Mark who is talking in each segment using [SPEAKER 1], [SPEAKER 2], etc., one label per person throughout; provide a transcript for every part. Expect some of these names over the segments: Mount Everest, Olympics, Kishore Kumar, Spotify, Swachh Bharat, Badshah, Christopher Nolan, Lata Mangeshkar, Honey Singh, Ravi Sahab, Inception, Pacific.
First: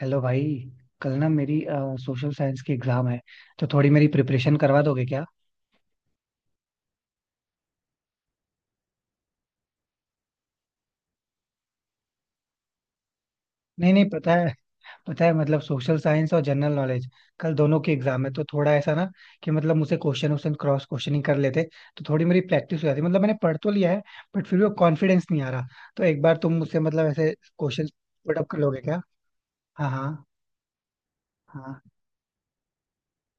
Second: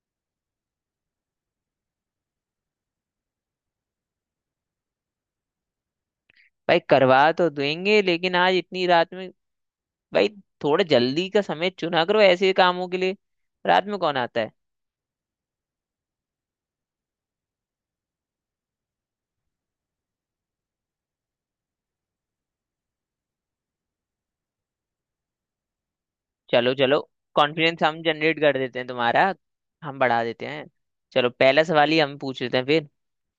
[SPEAKER 1] Hello भाई। कल ना मेरी सोशल साइंस की एग्जाम है, तो थोड़ी मेरी प्रिपरेशन करवा दोगे क्या?
[SPEAKER 2] भाई करवा तो देंगे लेकिन आज इतनी रात में भाई, थोड़ा जल्दी का समय चुना करो ऐसे कामों के लिए। रात
[SPEAKER 1] नहीं
[SPEAKER 2] में
[SPEAKER 1] नहीं,
[SPEAKER 2] कौन
[SPEAKER 1] पता
[SPEAKER 2] आता है।
[SPEAKER 1] है, पता है मतलब सोशल साइंस और जनरल नॉलेज कल दोनों की एग्जाम है, तो थोड़ा ऐसा ना कि मतलब मुझसे क्वेश्चन क्वेश्चन क्रॉस क्वेश्चनिंग कर लेते तो थोड़ी मेरी प्रैक्टिस हो जाती। मतलब मैंने पढ़ तो लिया है, बट फिर भी वो कॉन्फिडेंस नहीं आ रहा, तो एक बार तुम
[SPEAKER 2] चलो
[SPEAKER 1] मुझसे
[SPEAKER 2] चलो
[SPEAKER 1] मतलब ऐसे
[SPEAKER 2] कॉन्फिडेंस
[SPEAKER 1] क्वेश्चन
[SPEAKER 2] हम
[SPEAKER 1] पुट
[SPEAKER 2] जनरेट
[SPEAKER 1] अप
[SPEAKER 2] कर
[SPEAKER 1] कर
[SPEAKER 2] देते
[SPEAKER 1] लोगे
[SPEAKER 2] हैं
[SPEAKER 1] क्या?
[SPEAKER 2] तुम्हारा।
[SPEAKER 1] हाँ
[SPEAKER 2] हम बढ़ा
[SPEAKER 1] हाँ
[SPEAKER 2] देते हैं। चलो पहला
[SPEAKER 1] हाँ,
[SPEAKER 2] सवाल ही हम पूछ लेते हैं फिर।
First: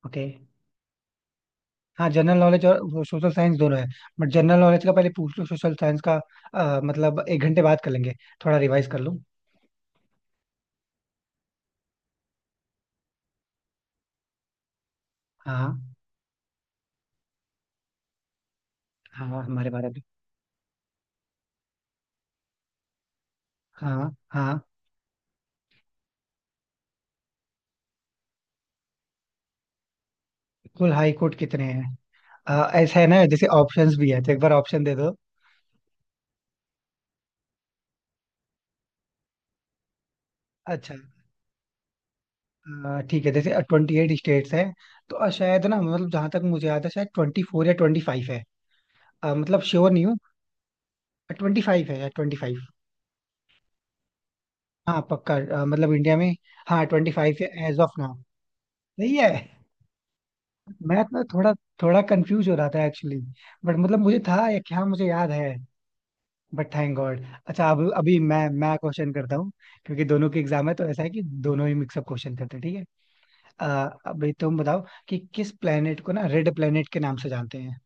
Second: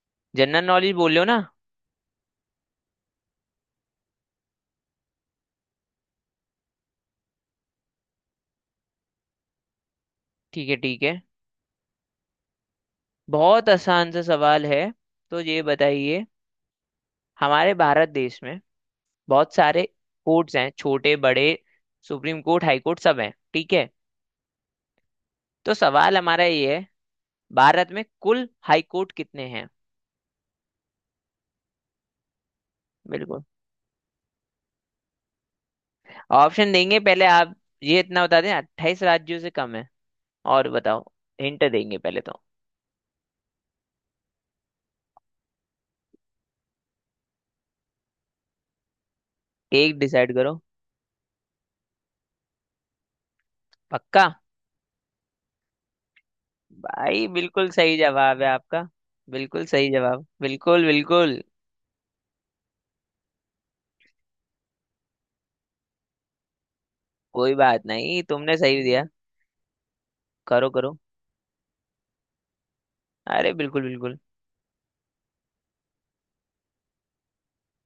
[SPEAKER 1] ओके।
[SPEAKER 2] जनरल नॉलेज बोल रहे हो ना?
[SPEAKER 1] हाँ, जनरल नॉलेज और सोशल साइंस दोनों है, बट जनरल नॉलेज का पहले पूछ लो, सोशल साइंस का मतलब एक घंटे बाद कर लेंगे, थोड़ा रिवाइज कर लूँ।
[SPEAKER 2] ठीक है। बहुत आसान सा सवाल है, तो ये
[SPEAKER 1] हाँ
[SPEAKER 2] बताइए। हमारे भारत देश में
[SPEAKER 1] हाँ,
[SPEAKER 2] बहुत
[SPEAKER 1] हमारे
[SPEAKER 2] सारे
[SPEAKER 1] भारत में।
[SPEAKER 2] कोर्ट्स हैं छोटे बड़े। सुप्रीम कोर्ट, हाई कोर्ट सब हैं, ठीक है।
[SPEAKER 1] हाँ हाँ।
[SPEAKER 2] तो सवाल हमारा ये है, भारत में कुल हाई कोर्ट कितने हैं।
[SPEAKER 1] कुल हाई कोर्ट कितने हैं? ऐसा है ना,
[SPEAKER 2] बिल्कुल।
[SPEAKER 1] जैसे ऑप्शंस भी है तो एक बार ऑप्शन दे दो।
[SPEAKER 2] ऑप्शन देंगे पहले आप। ये इतना बता दें, अट्ठाईस राज्यों से कम है। और
[SPEAKER 1] अच्छा।
[SPEAKER 2] बताओ। हिंट देंगे पहले तो।
[SPEAKER 1] ठीक है, जैसे 28 स्टेट्स हैं, तो शायद ना मतलब जहां तक मुझे याद है शायद 24 या 25 है। मतलब श्योर
[SPEAKER 2] एक
[SPEAKER 1] नहीं हूँ।
[SPEAKER 2] डिसाइड करो।
[SPEAKER 1] 25 है या 25।
[SPEAKER 2] पक्का?
[SPEAKER 1] हाँ पक्का, मतलब इंडिया में हाँ ट्वेंटी
[SPEAKER 2] भाई
[SPEAKER 1] फाइव है
[SPEAKER 2] बिल्कुल
[SPEAKER 1] एज ऑफ
[SPEAKER 2] सही
[SPEAKER 1] नाउ।
[SPEAKER 2] जवाब है आपका।
[SPEAKER 1] सही है।
[SPEAKER 2] बिल्कुल सही जवाब, बिल्कुल
[SPEAKER 1] मैं ना
[SPEAKER 2] बिल्कुल।
[SPEAKER 1] थोड़ा थोड़ा कंफ्यूज हो रहा था एक्चुअली, बट मतलब मुझे था या क्या मुझे याद है, बट थैंक गॉड।
[SPEAKER 2] कोई
[SPEAKER 1] अच्छा
[SPEAKER 2] बात
[SPEAKER 1] अब अभी
[SPEAKER 2] नहीं,
[SPEAKER 1] मैं
[SPEAKER 2] तुमने
[SPEAKER 1] मैं
[SPEAKER 2] सही दिया।
[SPEAKER 1] क्वेश्चन करता हूँ, क्योंकि दोनों के एग्जाम
[SPEAKER 2] करो
[SPEAKER 1] है तो
[SPEAKER 2] करो।
[SPEAKER 1] ऐसा है कि दोनों ही मिक्सअप क्वेश्चन करते हैं। ठीक है।
[SPEAKER 2] अरे बिल्कुल
[SPEAKER 1] अ,
[SPEAKER 2] बिल्कुल।
[SPEAKER 1] अभी तुम बताओ कि किस प्लेनेट को ना रेड प्लेनेट के नाम से जानते हैं?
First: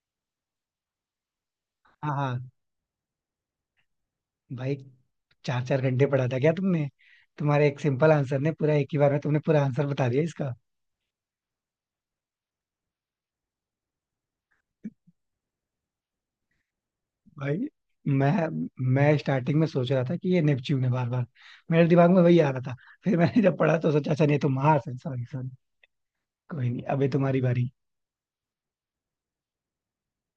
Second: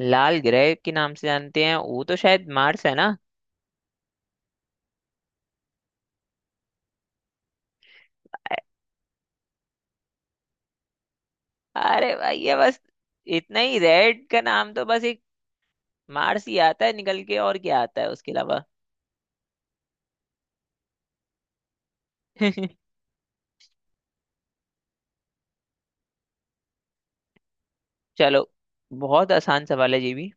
[SPEAKER 2] लाल ग्रह के नाम से जानते हैं वो
[SPEAKER 1] हाँ
[SPEAKER 2] तो, शायद
[SPEAKER 1] हाँ
[SPEAKER 2] मार्स है ना।
[SPEAKER 1] भाई, चार चार घंटे पढ़ा था क्या तुमने? तुम्हारे एक सिंपल आंसर ने
[SPEAKER 2] अ-
[SPEAKER 1] पूरा, एक ही बार में तुमने पूरा आंसर बता दिया इसका।
[SPEAKER 2] अरे भाई, ये बस इतना ही। रेड का नाम तो बस एक मार्स ही आता है निकल के, और
[SPEAKER 1] भाई
[SPEAKER 2] क्या आता है
[SPEAKER 1] मैं
[SPEAKER 2] उसके अलावा।
[SPEAKER 1] मैं स्टार्टिंग में सोच रहा था कि ये नेपच्यून है, बार बार मेरे दिमाग में वही आ रहा था। फिर मैंने जब पढ़ा तो सोचा, अच्छा नहीं तो मार्स है। Sorry sorry. कोई नहीं, अभी तुम्हारी बारी।
[SPEAKER 2] चलो, बहुत आसान सवाल है ये भी।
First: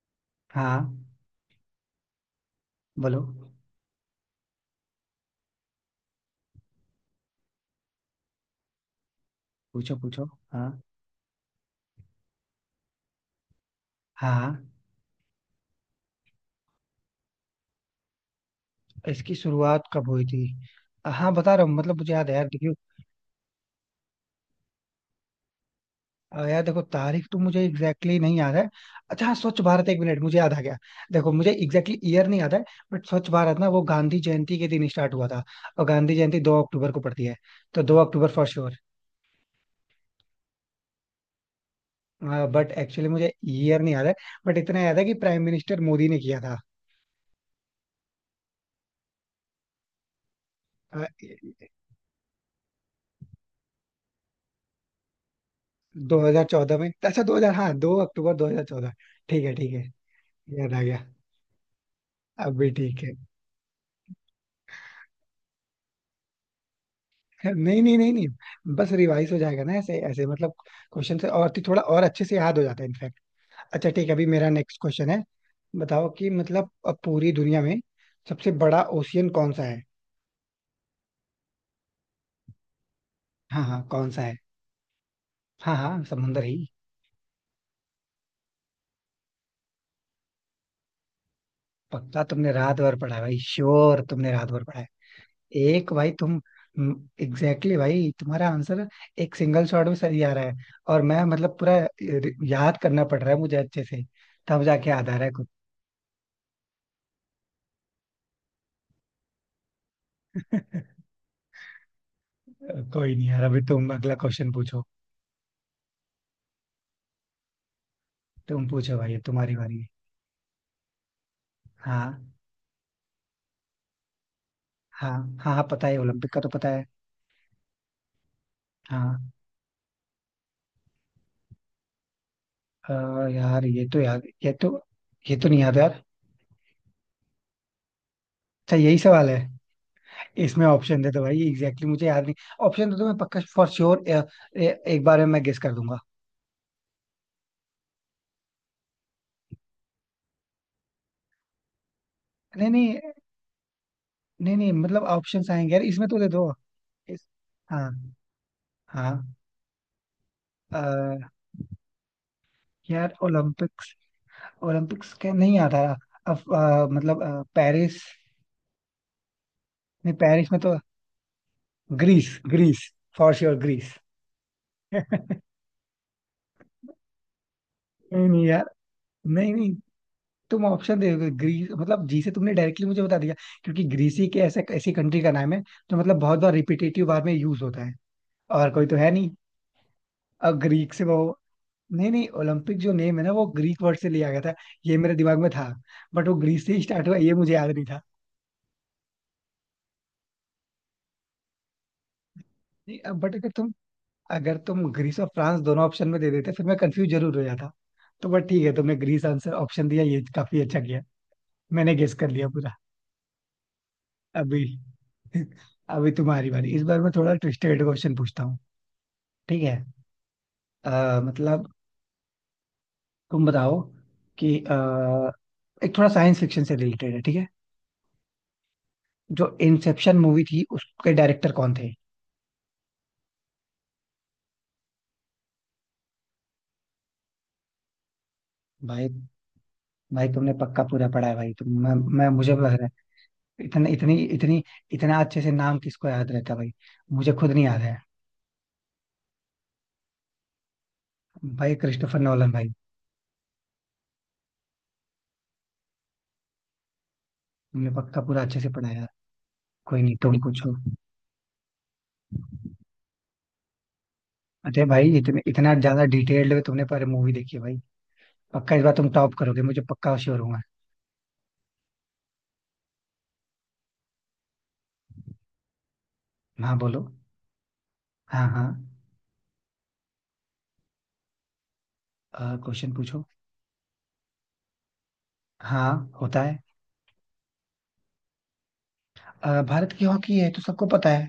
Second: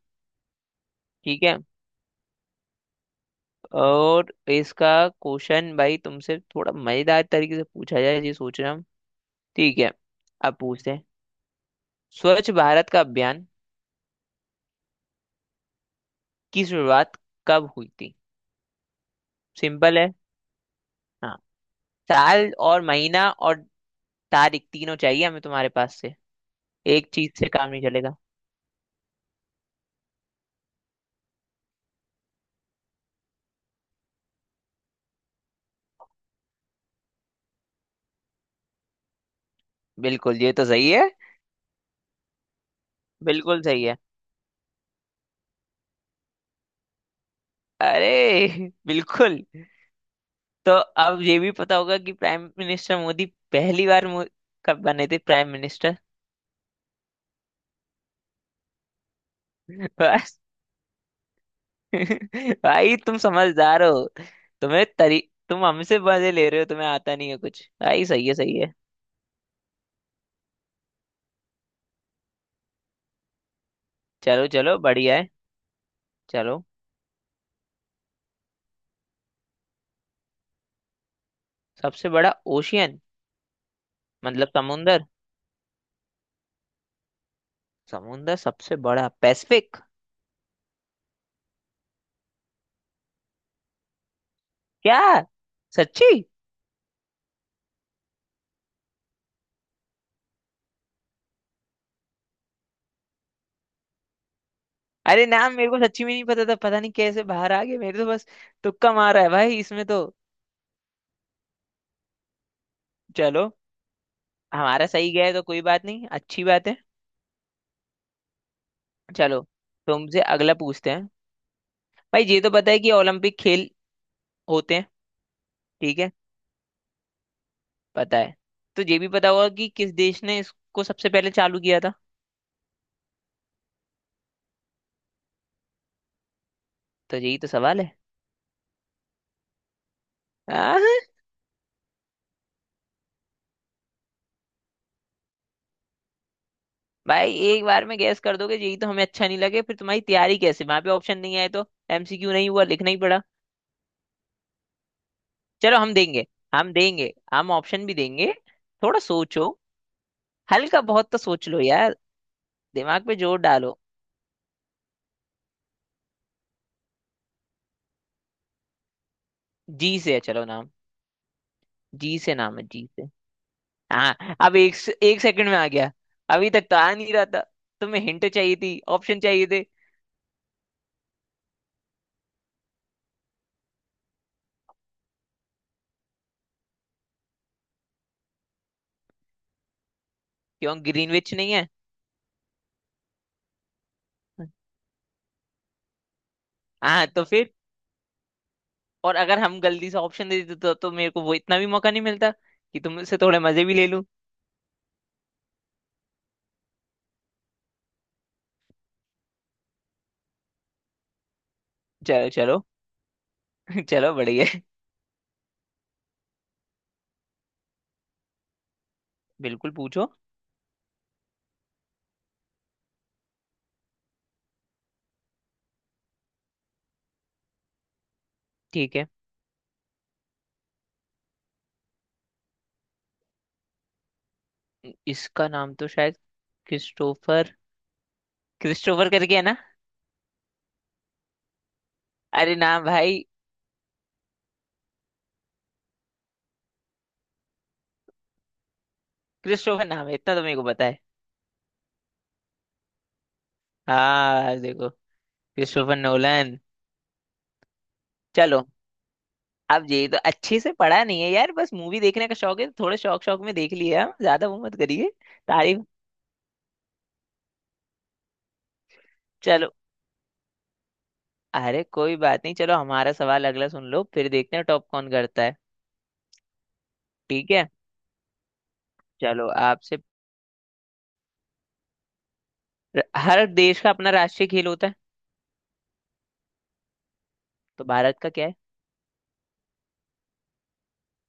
[SPEAKER 1] हाँ
[SPEAKER 2] ठीक है।
[SPEAKER 1] बोलो।
[SPEAKER 2] और इसका क्वेश्चन भाई तुमसे थोड़ा मजेदार तरीके से पूछा जाए, ये सोच रहा हूँ। ठीक है,
[SPEAKER 1] पूछो पूछो।
[SPEAKER 2] अब
[SPEAKER 1] हाँ।
[SPEAKER 2] पूछते हैं। स्वच्छ भारत का अभियान
[SPEAKER 1] हाँ हाँ।
[SPEAKER 2] की शुरुआत कब हुई थी।
[SPEAKER 1] इसकी शुरुआत
[SPEAKER 2] सिंपल
[SPEAKER 1] कब
[SPEAKER 2] है।
[SPEAKER 1] हुई थी? हाँ
[SPEAKER 2] हाँ,
[SPEAKER 1] बता रहा हूँ, मतलब मुझे याद है यार
[SPEAKER 2] साल
[SPEAKER 1] क्योंकि
[SPEAKER 2] और महीना और तारीख तीनों चाहिए हमें तुम्हारे पास से।
[SPEAKER 1] यार देखो,
[SPEAKER 2] एक
[SPEAKER 1] तारीख तो
[SPEAKER 2] चीज से
[SPEAKER 1] मुझे
[SPEAKER 2] काम नहीं
[SPEAKER 1] एग्जैक्टली
[SPEAKER 2] चलेगा।
[SPEAKER 1] exactly नहीं याद है। अच्छा हाँ, स्वच्छ भारत, एक मिनट, मुझे याद आ गया। देखो मुझे एग्जैक्टली ईयर नहीं याद है, बट स्वच्छ भारत ना वो गांधी जयंती के दिन स्टार्ट हुआ था, और गांधी जयंती 2 अक्टूबर को पड़ती है, तो 2 अक्टूबर फॉर श्योर।
[SPEAKER 2] बिल्कुल, ये तो सही है।
[SPEAKER 1] बट एक्चुअली मुझे
[SPEAKER 2] बिल्कुल
[SPEAKER 1] ईयर
[SPEAKER 2] सही
[SPEAKER 1] नहीं
[SPEAKER 2] है।
[SPEAKER 1] याद है, बट इतना याद है कि प्राइम मिनिस्टर मोदी ने किया था।
[SPEAKER 2] अरे बिल्कुल। तो
[SPEAKER 1] अ,
[SPEAKER 2] अब ये भी पता होगा कि प्राइम मिनिस्टर मोदी पहली बार कब बने थे प्राइम मिनिस्टर।
[SPEAKER 1] 2014 में। अच्छा 2000, हाँ, 2 अक्टूबर 2014, ठीक है ठीक है,
[SPEAKER 2] बस।
[SPEAKER 1] याद आ गया। अब भी
[SPEAKER 2] भाई
[SPEAKER 1] ठीक है।
[SPEAKER 2] तुम समझदार हो। तुम्हें तरी तुम हमसे मजे ले रहे हो, तुम्हें आता नहीं है कुछ।
[SPEAKER 1] नहीं नहीं
[SPEAKER 2] भाई
[SPEAKER 1] नहीं
[SPEAKER 2] सही है सही है।
[SPEAKER 1] नहीं, बस रिवाइज हो जाएगा ना ऐसे ऐसे, मतलब क्वेश्चन से और थोड़ा और अच्छे से याद हो जाता है इनफैक्ट। अच्छा ठीक है, अभी
[SPEAKER 2] चलो
[SPEAKER 1] मेरा
[SPEAKER 2] चलो
[SPEAKER 1] नेक्स्ट क्वेश्चन
[SPEAKER 2] बढ़िया
[SPEAKER 1] है।
[SPEAKER 2] है।
[SPEAKER 1] बताओ कि
[SPEAKER 2] चलो,
[SPEAKER 1] मतलब अब पूरी दुनिया में सबसे बड़ा ओशियन कौन सा है?
[SPEAKER 2] सबसे बड़ा ओशियन
[SPEAKER 1] हाँ हाँ, कौन सा है?
[SPEAKER 2] मतलब समुंदर।
[SPEAKER 1] हाँ हाँ, समुंदर ही।
[SPEAKER 2] समुंदर सबसे बड़ा पैसिफिक।
[SPEAKER 1] पक्का तुमने रात भर पढ़ा है भाई, श्योर तुमने रात भर पढ़ा है।
[SPEAKER 2] क्या?
[SPEAKER 1] एक भाई
[SPEAKER 2] सच्ची?
[SPEAKER 1] तुम, एग्जैक्टली भाई तुम्हारा आंसर एक सिंगल शॉट में सही आ रहा है, और मैं मतलब पूरा याद करना पड़ रहा है मुझे अच्छे से, तब जाके याद आ रहा
[SPEAKER 2] अरे
[SPEAKER 1] है कुछ।
[SPEAKER 2] नाम मेरे को सच्ची में नहीं पता था, पता नहीं कैसे बाहर आ गए मेरे तो। बस तुक्का मारा है भाई इसमें तो।
[SPEAKER 1] कोई नहीं यार,
[SPEAKER 2] चलो,
[SPEAKER 1] अभी तुम अगला क्वेश्चन पूछो।
[SPEAKER 2] हमारा सही गया है, तो कोई बात नहीं अच्छी बात है।
[SPEAKER 1] तुम पूछो भाई,
[SPEAKER 2] चलो,
[SPEAKER 1] तुम्हारी बारी है।
[SPEAKER 2] तुमसे अगला पूछते हैं। भाई
[SPEAKER 1] हाँ
[SPEAKER 2] ये तो पता है कि ओलंपिक खेल होते हैं।
[SPEAKER 1] हाँ। हाँ हाँ, पता है
[SPEAKER 2] ठीक है,
[SPEAKER 1] ओलंपिक का तो पता है।
[SPEAKER 2] पता है। तो ये भी
[SPEAKER 1] हाँ।
[SPEAKER 2] पता होगा कि किस देश ने इसको सबसे पहले चालू किया था।
[SPEAKER 1] अ, यार ये तो नहीं याद यार।
[SPEAKER 2] तो यही तो सवाल है।
[SPEAKER 1] अच्छा यही सवाल है, इसमें
[SPEAKER 2] आह,
[SPEAKER 1] ऑप्शन दे दो भाई, एग्जैक्टली मुझे याद नहीं। ऑप्शन दे दो, मैं पक्का फॉर श्योर एक बार में मैं गेस कर दूंगा।
[SPEAKER 2] भाई एक बार में गैस कर दोगे, यही तो हमें अच्छा नहीं लगे। फिर तुम्हारी तैयारी कैसे, वहां पे ऑप्शन नहीं आए तो? एमसीक्यू नहीं हुआ,
[SPEAKER 1] नहीं
[SPEAKER 2] लिखना ही
[SPEAKER 1] नहीं
[SPEAKER 2] पड़ा।
[SPEAKER 1] नहीं नहीं, मतलब ऑप्शंस आएंगे
[SPEAKER 2] चलो
[SPEAKER 1] यार
[SPEAKER 2] हम
[SPEAKER 1] इसमें, तो
[SPEAKER 2] देंगे।
[SPEAKER 1] दे दो।
[SPEAKER 2] हम देंगे,
[SPEAKER 1] इस,
[SPEAKER 2] हम ऑप्शन
[SPEAKER 1] हाँ
[SPEAKER 2] भी देंगे। थोड़ा
[SPEAKER 1] हाँ।
[SPEAKER 2] सोचो। हल्का बहुत तो
[SPEAKER 1] अ,
[SPEAKER 2] सोच लो यार। दिमाग
[SPEAKER 1] यार
[SPEAKER 2] पे जोर डालो।
[SPEAKER 1] ओलंपिक्स, ओलंपिक्स क्या नहीं आता? अब मतलब पेरिस,
[SPEAKER 2] जी से
[SPEAKER 1] नहीं
[SPEAKER 2] है, चलो
[SPEAKER 1] पेरिस में
[SPEAKER 2] नाम
[SPEAKER 1] तो,
[SPEAKER 2] जी
[SPEAKER 1] ग्रीस
[SPEAKER 2] से। नाम है
[SPEAKER 1] ग्रीस।
[SPEAKER 2] जी से।
[SPEAKER 1] For sure Greece.
[SPEAKER 2] हाँ, अब एक। एक
[SPEAKER 1] नहीं
[SPEAKER 2] सेकंड में आ गया, अभी तक तो आ नहीं रहा था। तुम्हें हिंट
[SPEAKER 1] नहीं
[SPEAKER 2] चाहिए
[SPEAKER 1] यार,
[SPEAKER 2] थी, ऑप्शन चाहिए
[SPEAKER 1] नहीं
[SPEAKER 2] थे।
[SPEAKER 1] नहीं, तुम ऑप्शन दे दोगे ग्रीस मतलब, जी से तुमने डायरेक्टली मुझे बता दिया, क्योंकि ग्रीस ही के ऐसे ऐसी कंट्री का नाम है जो मतलब बहुत बार रिपीटेटिव बार में यूज होता है, और कोई तो है नहीं। अब
[SPEAKER 2] क्यों,
[SPEAKER 1] ग्रीक से वो,
[SPEAKER 2] ग्रीनविच नहीं है?
[SPEAKER 1] नहीं नहीं, ओलंपिक जो नेम है ना वो ग्रीक वर्ड से लिया गया था, ये मेरे दिमाग में था, बट वो ग्रीस से ही
[SPEAKER 2] हाँ
[SPEAKER 1] स्टार्ट हुआ
[SPEAKER 2] तो
[SPEAKER 1] ये
[SPEAKER 2] फिर।
[SPEAKER 1] मुझे याद नहीं था।
[SPEAKER 2] और अगर हम जल्दी से ऑप्शन दे देते तो मेरे को वो इतना भी मौका नहीं मिलता कि
[SPEAKER 1] नहीं
[SPEAKER 2] तुमसे
[SPEAKER 1] अब बट
[SPEAKER 2] थोड़े मजे भी ले लूं।
[SPEAKER 1] अगर तुम ग्रीस और फ्रांस दोनों ऑप्शन में दे देते फिर मैं कंफ्यूज जरूर हो जाता, तो बट ठीक है, तुमने ग्रीस आंसर ऑप्शन दिया, ये काफी अच्छा किया, मैंने गेस
[SPEAKER 2] चलो
[SPEAKER 1] कर लिया
[SPEAKER 2] चलो
[SPEAKER 1] पूरा।
[SPEAKER 2] चलो बढ़िया है।
[SPEAKER 1] अभी अभी तुम्हारी बारी, इस बार मैं थोड़ा ट्विस्टेड क्वेश्चन पूछता हूँ। ठीक
[SPEAKER 2] बिल्कुल,
[SPEAKER 1] है।
[SPEAKER 2] पूछो।
[SPEAKER 1] मतलब तुम बताओ कि एक थोड़ा साइंस फिक्शन से रिलेटेड है ठीक है,
[SPEAKER 2] ठीक है।
[SPEAKER 1] जो इंसेप्शन मूवी थी उसके डायरेक्टर कौन थे?
[SPEAKER 2] इसका नाम तो शायद क्रिस्टोफर,
[SPEAKER 1] भाई
[SPEAKER 2] करके है ना?
[SPEAKER 1] भाई, तुमने पक्का पूरा पढ़ा है भाई, तुम मैं मुझे
[SPEAKER 2] अरे
[SPEAKER 1] तो लग
[SPEAKER 2] ना
[SPEAKER 1] रहा
[SPEAKER 2] भाई।
[SPEAKER 1] है, इतने इतनी इतनी इतना अच्छे से नाम किसको याद रहता है भाई, मुझे खुद नहीं याद है।
[SPEAKER 2] क्रिस्टोफर नाम है, इतना तो मेरे को पता है।
[SPEAKER 1] भाई क्रिस्टोफर नोलन भाई,
[SPEAKER 2] हाँ देखो, क्रिस्टोफर नोलन।
[SPEAKER 1] तुमने पक्का पूरा अच्छे
[SPEAKER 2] चलो,
[SPEAKER 1] से पढ़ा है यार।
[SPEAKER 2] अब
[SPEAKER 1] कोई
[SPEAKER 2] ये
[SPEAKER 1] नहीं
[SPEAKER 2] तो
[SPEAKER 1] तुम
[SPEAKER 2] अच्छे से
[SPEAKER 1] पूछो।
[SPEAKER 2] पढ़ा नहीं है यार, बस मूवी देखने का शौक है। थोड़े शौक शौक में देख लिया, ज्यादा वो मत
[SPEAKER 1] अरे
[SPEAKER 2] करिए
[SPEAKER 1] भाई, इतने इतना
[SPEAKER 2] तारीफ।
[SPEAKER 1] ज्यादा डिटेल्ड में तुमने पर मूवी देखी है भाई। पक्का इस बार तुम टॉप करोगे,
[SPEAKER 2] चलो,
[SPEAKER 1] मुझे पक्का श्योर हूँ मैं।
[SPEAKER 2] अरे कोई बात नहीं। चलो हमारा सवाल अगला सुन लो, फिर देखते हैं टॉप कौन करता है।
[SPEAKER 1] हाँ बोलो।
[SPEAKER 2] ठीक है,
[SPEAKER 1] हाँ हाँ।
[SPEAKER 2] चलो आपसे।
[SPEAKER 1] क्वेश्चन पूछो।
[SPEAKER 2] हर देश का अपना राष्ट्रीय खेल होता है,
[SPEAKER 1] हाँ। होता है।
[SPEAKER 2] तो भारत का क्या है?
[SPEAKER 1] भारत की हॉकी है तो सबको पता है।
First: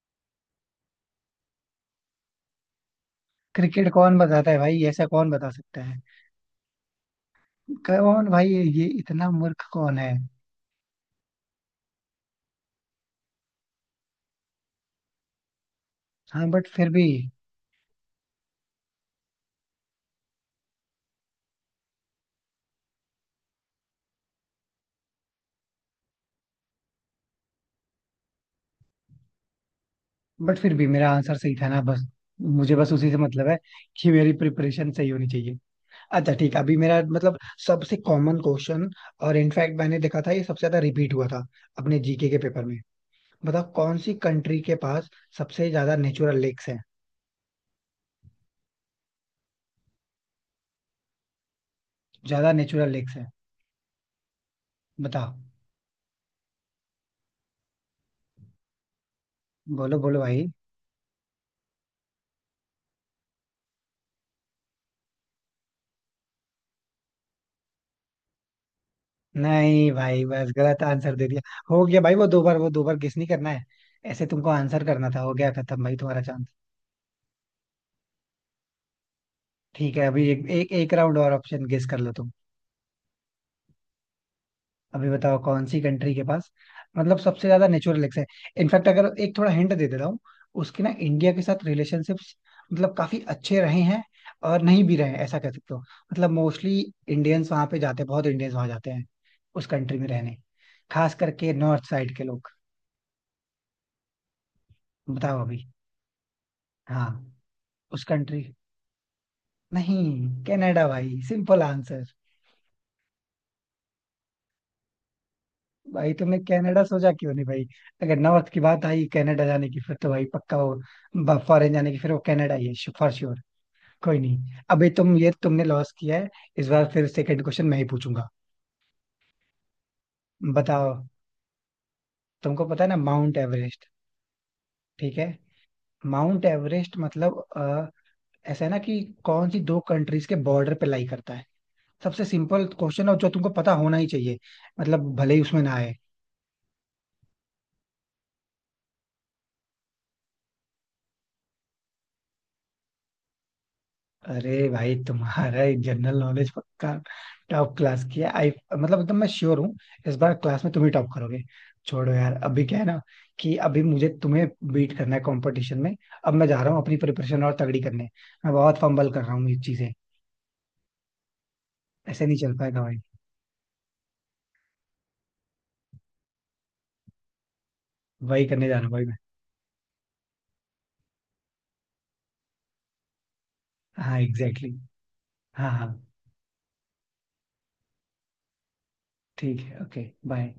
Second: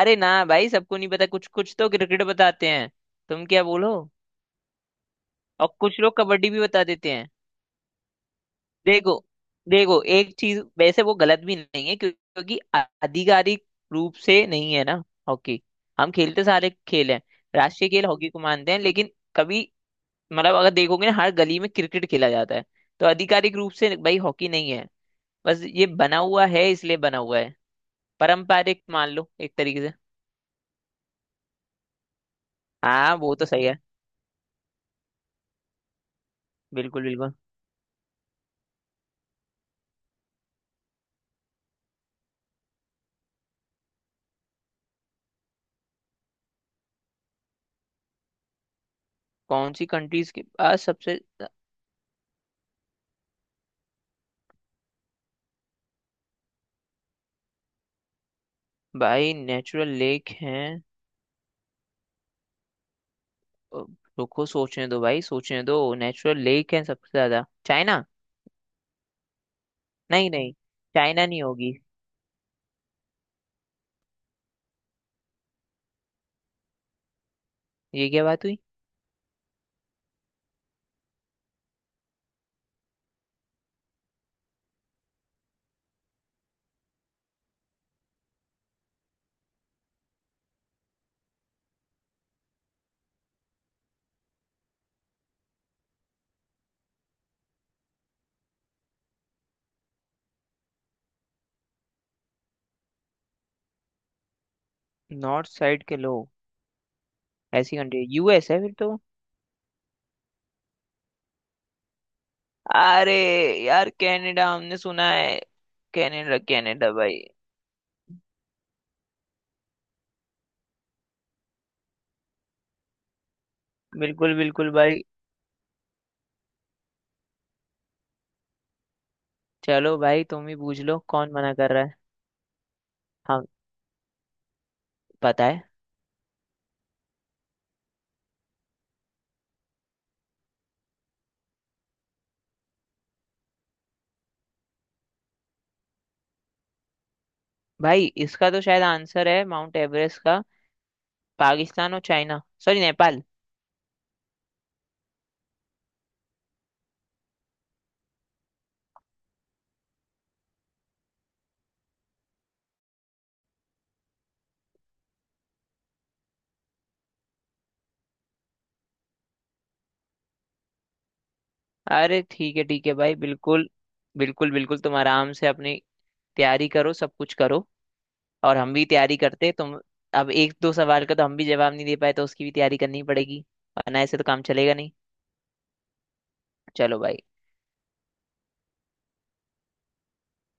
[SPEAKER 2] अरे ना भाई, सबको नहीं पता। कुछ कुछ तो क्रिकेट बताते हैं। तुम क्या
[SPEAKER 1] क्रिकेट
[SPEAKER 2] बोलो।
[SPEAKER 1] कौन बताता है भाई? ऐसा कौन बता
[SPEAKER 2] और
[SPEAKER 1] सकता
[SPEAKER 2] कुछ
[SPEAKER 1] है?
[SPEAKER 2] लोग कबड्डी भी बता देते हैं।
[SPEAKER 1] कौन भाई, ये
[SPEAKER 2] देखो,
[SPEAKER 1] इतना मूर्ख कौन
[SPEAKER 2] देखो
[SPEAKER 1] है?
[SPEAKER 2] एक चीज, वैसे वो गलत भी नहीं है। क्योंकि आधिकारिक रूप से नहीं है ना हॉकी। हम खेलते
[SPEAKER 1] हाँ बट
[SPEAKER 2] सारे
[SPEAKER 1] फिर भी
[SPEAKER 2] खेल हैं। राष्ट्रीय खेल हॉकी को मानते हैं, लेकिन कभी मतलब अगर देखोगे ना हर गली में क्रिकेट खेला जाता है। तो आधिकारिक रूप से भाई हॉकी नहीं है, बस ये बना हुआ है, इसलिए बना हुआ है। पारंपरिक मान लो एक तरीके से।
[SPEAKER 1] बट फिर भी मेरा आंसर सही था ना, बस मुझे बस उसी
[SPEAKER 2] हाँ
[SPEAKER 1] से
[SPEAKER 2] वो तो
[SPEAKER 1] मतलब है
[SPEAKER 2] सही है।
[SPEAKER 1] कि मेरी प्रिपरेशन सही होनी चाहिए। अच्छा ठीक है, अभी मेरा
[SPEAKER 2] बिल्कुल बिल्कुल।
[SPEAKER 1] मतलब सबसे कॉमन क्वेश्चन, और इनफैक्ट मैंने देखा था ये सबसे ज्यादा रिपीट हुआ था अपने जीके के पेपर में। बता, कौन सी कंट्री के पास सबसे ज्यादा नेचुरल लेक्स हैं?
[SPEAKER 2] कौन सी कंट्रीज के पास सबसे
[SPEAKER 1] ज्यादा नेचुरल लेक्स हैं बता।
[SPEAKER 2] भाई नेचुरल
[SPEAKER 1] बोलो बोलो
[SPEAKER 2] लेक
[SPEAKER 1] भाई।
[SPEAKER 2] है। अ, रुको सोचने दो भाई, सोचने दो। नेचुरल लेक है सबसे ज्यादा चाइना।
[SPEAKER 1] नहीं भाई
[SPEAKER 2] नहीं
[SPEAKER 1] बस,
[SPEAKER 2] नहीं,
[SPEAKER 1] गलत आंसर
[SPEAKER 2] चाइना
[SPEAKER 1] दे दिया।
[SPEAKER 2] नहीं होगी।
[SPEAKER 1] हो गया भाई, वो दो बार गेस नहीं करना है, ऐसे तुमको आंसर करना था, हो गया खत्म भाई तुम्हारा चांस।
[SPEAKER 2] ये क्या बात हुई।
[SPEAKER 1] ठीक है, अभी एक एक राउंड और ऑप्शन गेस कर लो तुम। अभी बताओ कौन सी कंट्री के पास मतलब सबसे ज्यादा नेचुरल लेक्स है? इनफैक्ट अगर एक थोड़ा हिंट दे दे रहा हूँ, उसके ना इंडिया के साथ रिलेशनशिप्स मतलब काफी अच्छे रहे हैं, और नहीं भी रहे हैं ऐसा कह सकते हो। मतलब मोस्टली इंडियंस वहां पे जाते हैं, बहुत इंडियंस वहां जाते हैं उस कंट्री में रहने, खास करके नॉर्थ साइड के लोग। बताओ
[SPEAKER 2] नॉर्थ
[SPEAKER 1] अभी।
[SPEAKER 2] साइड के लोग।
[SPEAKER 1] हाँ।
[SPEAKER 2] ऐसी
[SPEAKER 1] उस
[SPEAKER 2] कंट्री
[SPEAKER 1] कंट्री,
[SPEAKER 2] यूएस है फिर तो।
[SPEAKER 1] नहीं, कनाडा भाई, सिंपल आंसर।
[SPEAKER 2] अरे यार, कनाडा हमने सुना है।
[SPEAKER 1] भाई तुमने
[SPEAKER 2] कनाडा,
[SPEAKER 1] कनाडा
[SPEAKER 2] कनाडा
[SPEAKER 1] सोचा
[SPEAKER 2] भाई।
[SPEAKER 1] क्यों नहीं भाई? अगर नॉर्थ की बात आई कनाडा जाने की, फिर तो भाई पक्का, वो फॉरेन जाने की फिर वो कनाडा ही है फॉर श्योर। कोई
[SPEAKER 2] बिल्कुल
[SPEAKER 1] नहीं,
[SPEAKER 2] बिल्कुल
[SPEAKER 1] अबे
[SPEAKER 2] भाई।
[SPEAKER 1] तुम ये तुमने लॉस किया है, इस बार फिर सेकंड क्वेश्चन मैं ही पूछूंगा।
[SPEAKER 2] चलो भाई, तुम ही पूछ
[SPEAKER 1] बताओ,
[SPEAKER 2] लो, कौन मना कर रहा है।
[SPEAKER 1] तुमको पता है ना माउंट
[SPEAKER 2] हम,
[SPEAKER 1] एवरेस्ट? ठीक है।
[SPEAKER 2] पता है।
[SPEAKER 1] माउंट एवरेस्ट मतलब ऐसा है ना कि कौन सी दो कंट्रीज के बॉर्डर पे लाई करता है? सबसे सिंपल क्वेश्चन है और जो तुमको पता होना ही चाहिए, मतलब भले ही उसमें ना आए।
[SPEAKER 2] भाई इसका तो शायद आंसर है माउंट एवरेस्ट का, पाकिस्तान और चाइना, सॉरी नेपाल।
[SPEAKER 1] अरे भाई, तुम्हारा जनरल नॉलेज पक्का टॉप क्लास की है आई, मतलब एकदम मैं श्योर हूँ, इस बार क्लास में तुम ही टॉप करोगे। छोड़ो यार, अभी क्या है ना कि अभी मुझे तुम्हें बीट करना है कंपटीशन में। अब मैं जा रहा हूँ अपनी प्रिपरेशन और तगड़ी करने, मैं बहुत फंबल कर रहा हूँ ये चीजें,
[SPEAKER 2] अरे
[SPEAKER 1] ऐसे नहीं चल पाएगा
[SPEAKER 2] ठीक है
[SPEAKER 1] भाई।
[SPEAKER 2] भाई, बिल्कुल। बिल्कुल, बिल्कुल तुम आराम से अपनी तैयारी करो, सब कुछ करो।
[SPEAKER 1] वही
[SPEAKER 2] और
[SPEAKER 1] करने
[SPEAKER 2] हम
[SPEAKER 1] जा रहा
[SPEAKER 2] भी
[SPEAKER 1] हूँ भाई मैं।
[SPEAKER 2] तैयारी करते तुम। अब एक दो सवाल का तो हम भी जवाब नहीं दे पाए, तो उसकी भी तैयारी करनी पड़ेगी। वरना ऐसे
[SPEAKER 1] हाँ
[SPEAKER 2] तो काम
[SPEAKER 1] एग्जैक्टली
[SPEAKER 2] चलेगा
[SPEAKER 1] exactly.
[SPEAKER 2] नहीं।
[SPEAKER 1] हाँ हाँ।
[SPEAKER 2] चलो भाई।
[SPEAKER 1] ठीक है, ओके बाय।